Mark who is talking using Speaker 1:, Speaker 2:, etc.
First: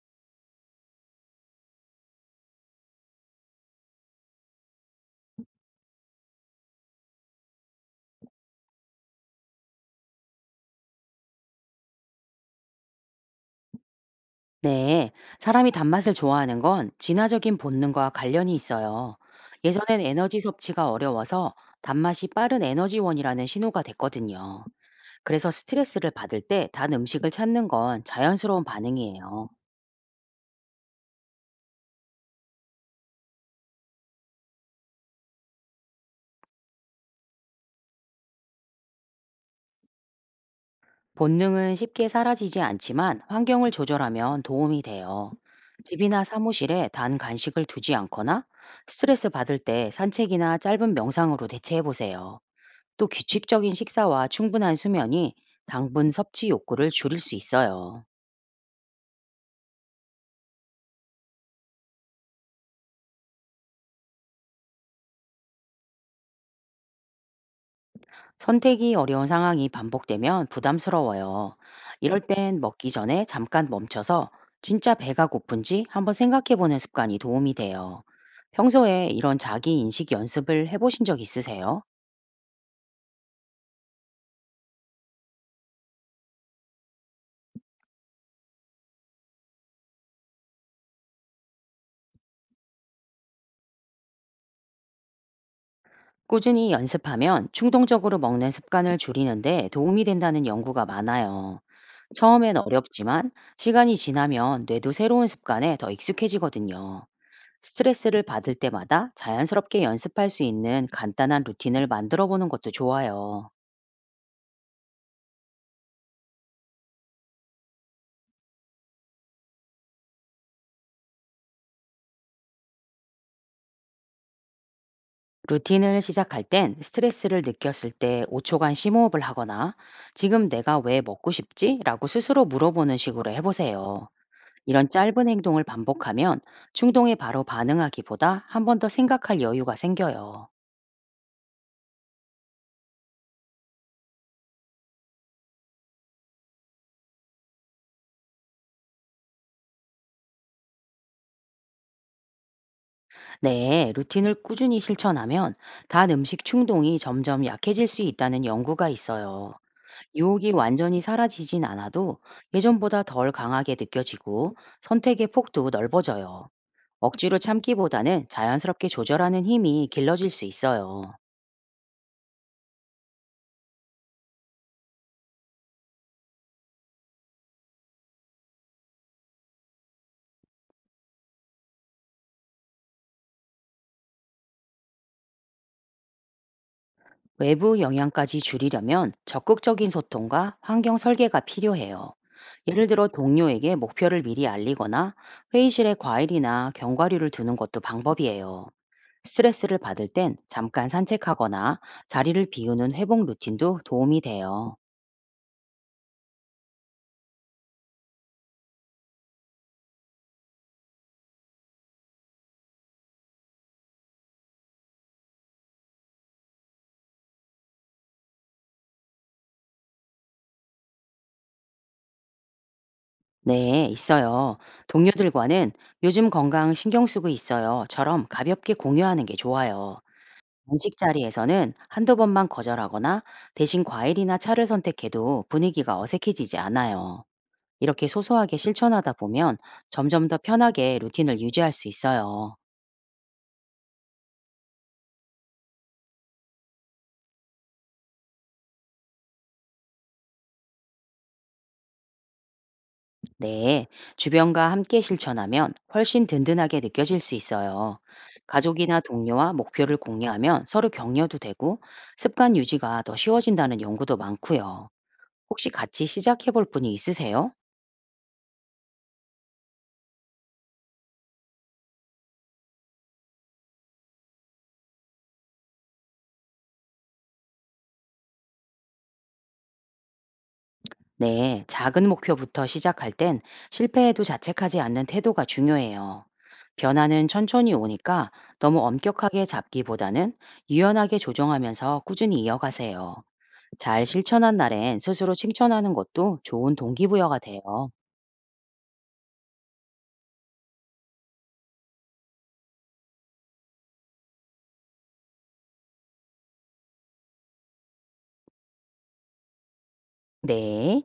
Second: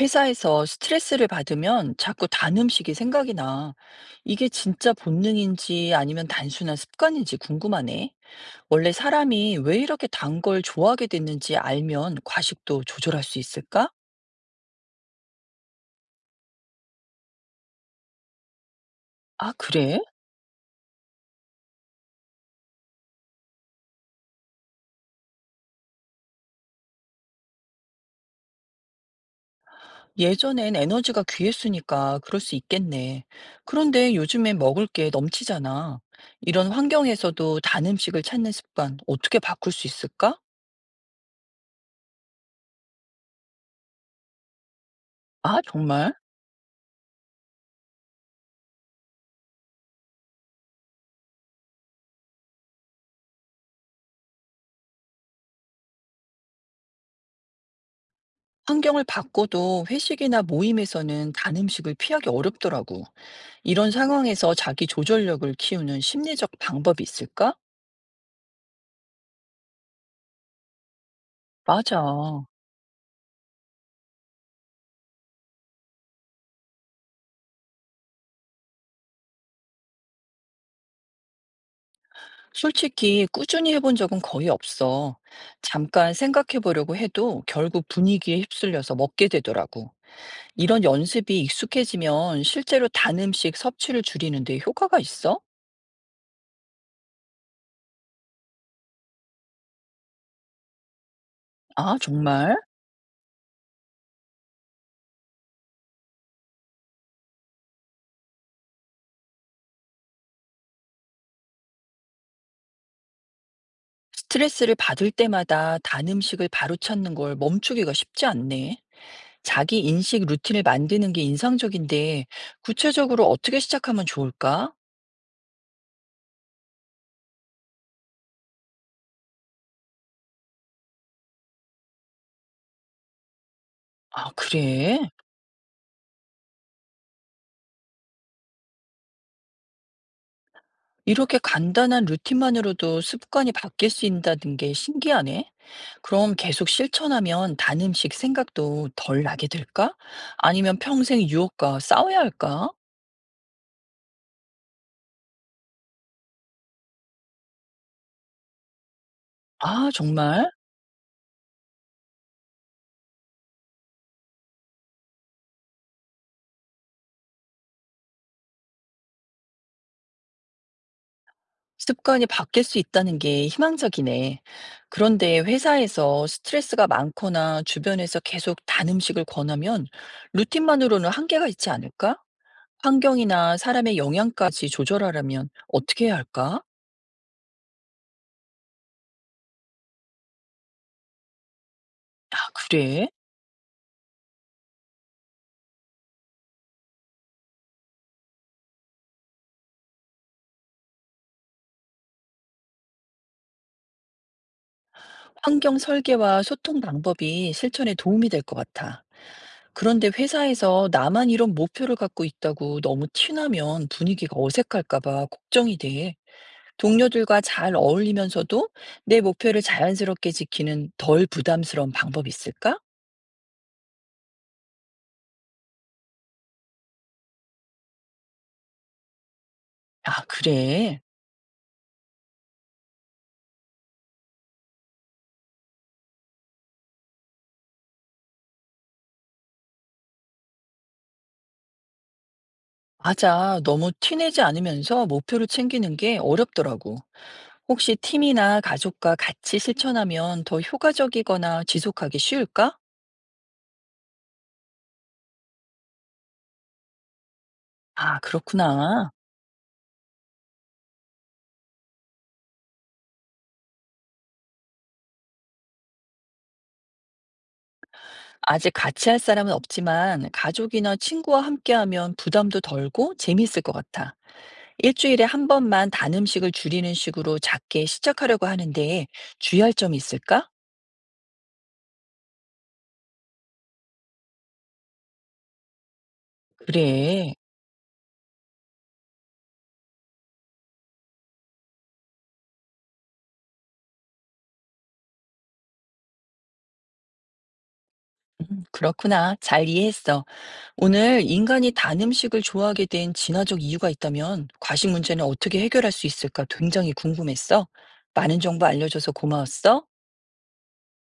Speaker 1: 회사에서 스트레스를 받으면 자꾸 단 음식이 생각이 나. 이게 진짜 본능인지 아니면 단순한 습관인지 궁금하네. 원래 사람이 왜 이렇게 단 걸 좋아하게 됐는지 알면 과식도 조절할 수 있을까?
Speaker 2: 네, 사람이 단맛을 좋아하는 건 진화적인 본능과 관련이 있어요.
Speaker 1: 아, 그래?
Speaker 2: 예전엔 에너지 섭취가 어려워서 단맛이 빠른 에너지원이라는 신호가 됐거든요. 그래서 스트레스를 받을 때 단 음식을 찾는 건 자연스러운 반응이에요.
Speaker 1: 예전엔 에너지가 귀했으니까 그럴 수 있겠네. 그런데 요즘엔 먹을 게 넘치잖아. 이런 환경에서도 단 음식을 찾는 습관 어떻게 바꿀 수 있을까?
Speaker 2: 본능은 쉽게 사라지지 않지만 환경을 조절하면 도움이 돼요.
Speaker 1: 아, 정말?
Speaker 2: 집이나 사무실에 단 간식을 두지 않거나 스트레스 받을 때 산책이나 짧은 명상으로 대체해 보세요. 또 규칙적인 식사와 충분한 수면이 당분 섭취 욕구를 줄일 수 있어요.
Speaker 1: 환경을 바꿔도 회식이나 모임에서는 단 음식을 피하기 어렵더라고. 이런 상황에서 자기 조절력을 키우는 심리적 방법이 있을까?
Speaker 2: 선택이 어려운 상황이 반복되면 부담스러워요.
Speaker 1: 맞아.
Speaker 2: 이럴 땐 먹기 전에 잠깐 멈춰서 진짜 배가 고픈지 한번 생각해 보는 습관이 도움이 돼요. 평소에 이런 자기 인식 연습을 해보신 적 있으세요?
Speaker 1: 솔직히 꾸준히 해본 적은 거의 없어. 잠깐 생각해 보려고 해도 결국 분위기에 휩쓸려서 먹게 되더라고. 이런 연습이 익숙해지면 실제로 단 음식 섭취를 줄이는 데 효과가 있어?
Speaker 2: 꾸준히 연습하면 충동적으로 먹는 습관을 줄이는데 도움이 된다는 연구가 많아요.
Speaker 1: 아, 정말?
Speaker 2: 처음엔 어렵지만 시간이 지나면 뇌도 새로운 습관에 더 익숙해지거든요. 스트레스를 받을 때마다 자연스럽게 연습할 수 있는 간단한 루틴을 만들어 보는 것도 좋아요.
Speaker 1: 스트레스를 받을 때마다 단 음식을 바로 찾는 걸 멈추기가 쉽지 않네. 자기 인식 루틴을 만드는 게 인상적인데, 구체적으로 어떻게 시작하면 좋을까?
Speaker 2: 루틴을 시작할 땐 스트레스를 느꼈을 때 5초간 심호흡을 하거나 지금 내가 왜 먹고 싶지? 라고 스스로 물어보는 식으로 해보세요.
Speaker 1: 아,
Speaker 2: 이런
Speaker 1: 그래?
Speaker 2: 짧은 행동을 반복하면 충동에 바로 반응하기보다 한 번 더 생각할 여유가 생겨요.
Speaker 1: 이렇게 간단한 루틴만으로도 습관이 바뀔 수 있다는 게 신기하네. 그럼 계속 실천하면 단 음식 생각도 덜 나게 될까? 아니면 평생 유혹과 싸워야 할까?
Speaker 2: 네, 루틴을 꾸준히 실천하면 단 음식 충동이 점점 약해질 수 있다는 연구가 있어요.
Speaker 1: 아,
Speaker 2: 유혹이
Speaker 1: 정말?
Speaker 2: 완전히 사라지진 않아도 예전보다 덜 강하게 느껴지고 선택의 폭도 넓어져요. 억지로 참기보다는 자연스럽게 조절하는 힘이 길러질 수 있어요.
Speaker 1: 습관이 바뀔 수 있다는 게 희망적이네. 그런데 회사에서 스트레스가 많거나 주변에서 계속 단 음식을 권하면 루틴만으로는 한계가 있지 않을까? 환경이나 사람의 영향까지 조절하려면 어떻게 해야 할까?
Speaker 2: 외부 영향까지 줄이려면 적극적인 소통과 환경 설계가 필요해요.
Speaker 1: 아,
Speaker 2: 예를 들어
Speaker 1: 그래?
Speaker 2: 동료에게 목표를 미리 알리거나 회의실에 과일이나 견과류를 두는 것도 방법이에요. 스트레스를 받을 땐 잠깐 산책하거나 자리를 비우는 회복 루틴도 도움이 돼요.
Speaker 1: 환경 설계와 소통 방법이 실천에 도움이 될 것 같아. 그런데 회사에서 나만 이런 목표를 갖고 있다고 너무 티나면 분위기가 어색할까 봐 걱정이 돼. 동료들과 잘 어울리면서도 내 목표를 자연스럽게 지키는 덜 부담스러운 방법이 있을까?
Speaker 2: 네, 있어요. 동료들과는 요즘 건강 신경 쓰고 있어요.처럼 가볍게 공유하는 게 좋아요.
Speaker 1: 아,
Speaker 2: 간식
Speaker 1: 그래.
Speaker 2: 자리에서는 한두 번만 거절하거나 대신 과일이나 차를 선택해도 분위기가 어색해지지 않아요. 이렇게 소소하게 실천하다 보면 점점 더 편하게 루틴을 유지할 수 있어요.
Speaker 1: 맞아. 너무 티내지 않으면서 목표를 챙기는 게 어렵더라고. 혹시 팀이나 가족과 같이 실천하면 더 효과적이거나 지속하기 쉬울까?
Speaker 2: 네, 주변과 함께 실천하면 훨씬 든든하게 느껴질 수 있어요.
Speaker 1: 아,
Speaker 2: 가족이나
Speaker 1: 그렇구나.
Speaker 2: 동료와 목표를 공유하면 서로 격려도 되고 습관 유지가 더 쉬워진다는 연구도 많고요. 혹시 같이 시작해 볼 분이 있으세요?
Speaker 1: 아직 같이 할 사람은 없지만 가족이나 친구와 함께하면 부담도 덜고 재미있을 것 같아. 일주일에 한 번만 단 음식을 줄이는 식으로 작게 시작하려고 하는데 주의할 점이 있을까?
Speaker 2: 네, 작은 목표부터 시작할 땐 실패해도 자책하지 않는 태도가 중요해요. 변화는
Speaker 1: 그래.
Speaker 2: 천천히 오니까 너무 엄격하게 잡기보다는 유연하게 조정하면서 꾸준히 이어가세요. 잘 실천한 날엔 스스로 칭찬하는 것도 좋은 동기부여가 돼요.
Speaker 1: 그렇구나. 잘 이해했어. 오늘 인간이 단 음식을 좋아하게 된 진화적 이유가 있다면 과식 문제는 어떻게 해결할 수 있을까 굉장히 궁금했어. 많은 정보 알려줘서 고마웠어.
Speaker 2: 네.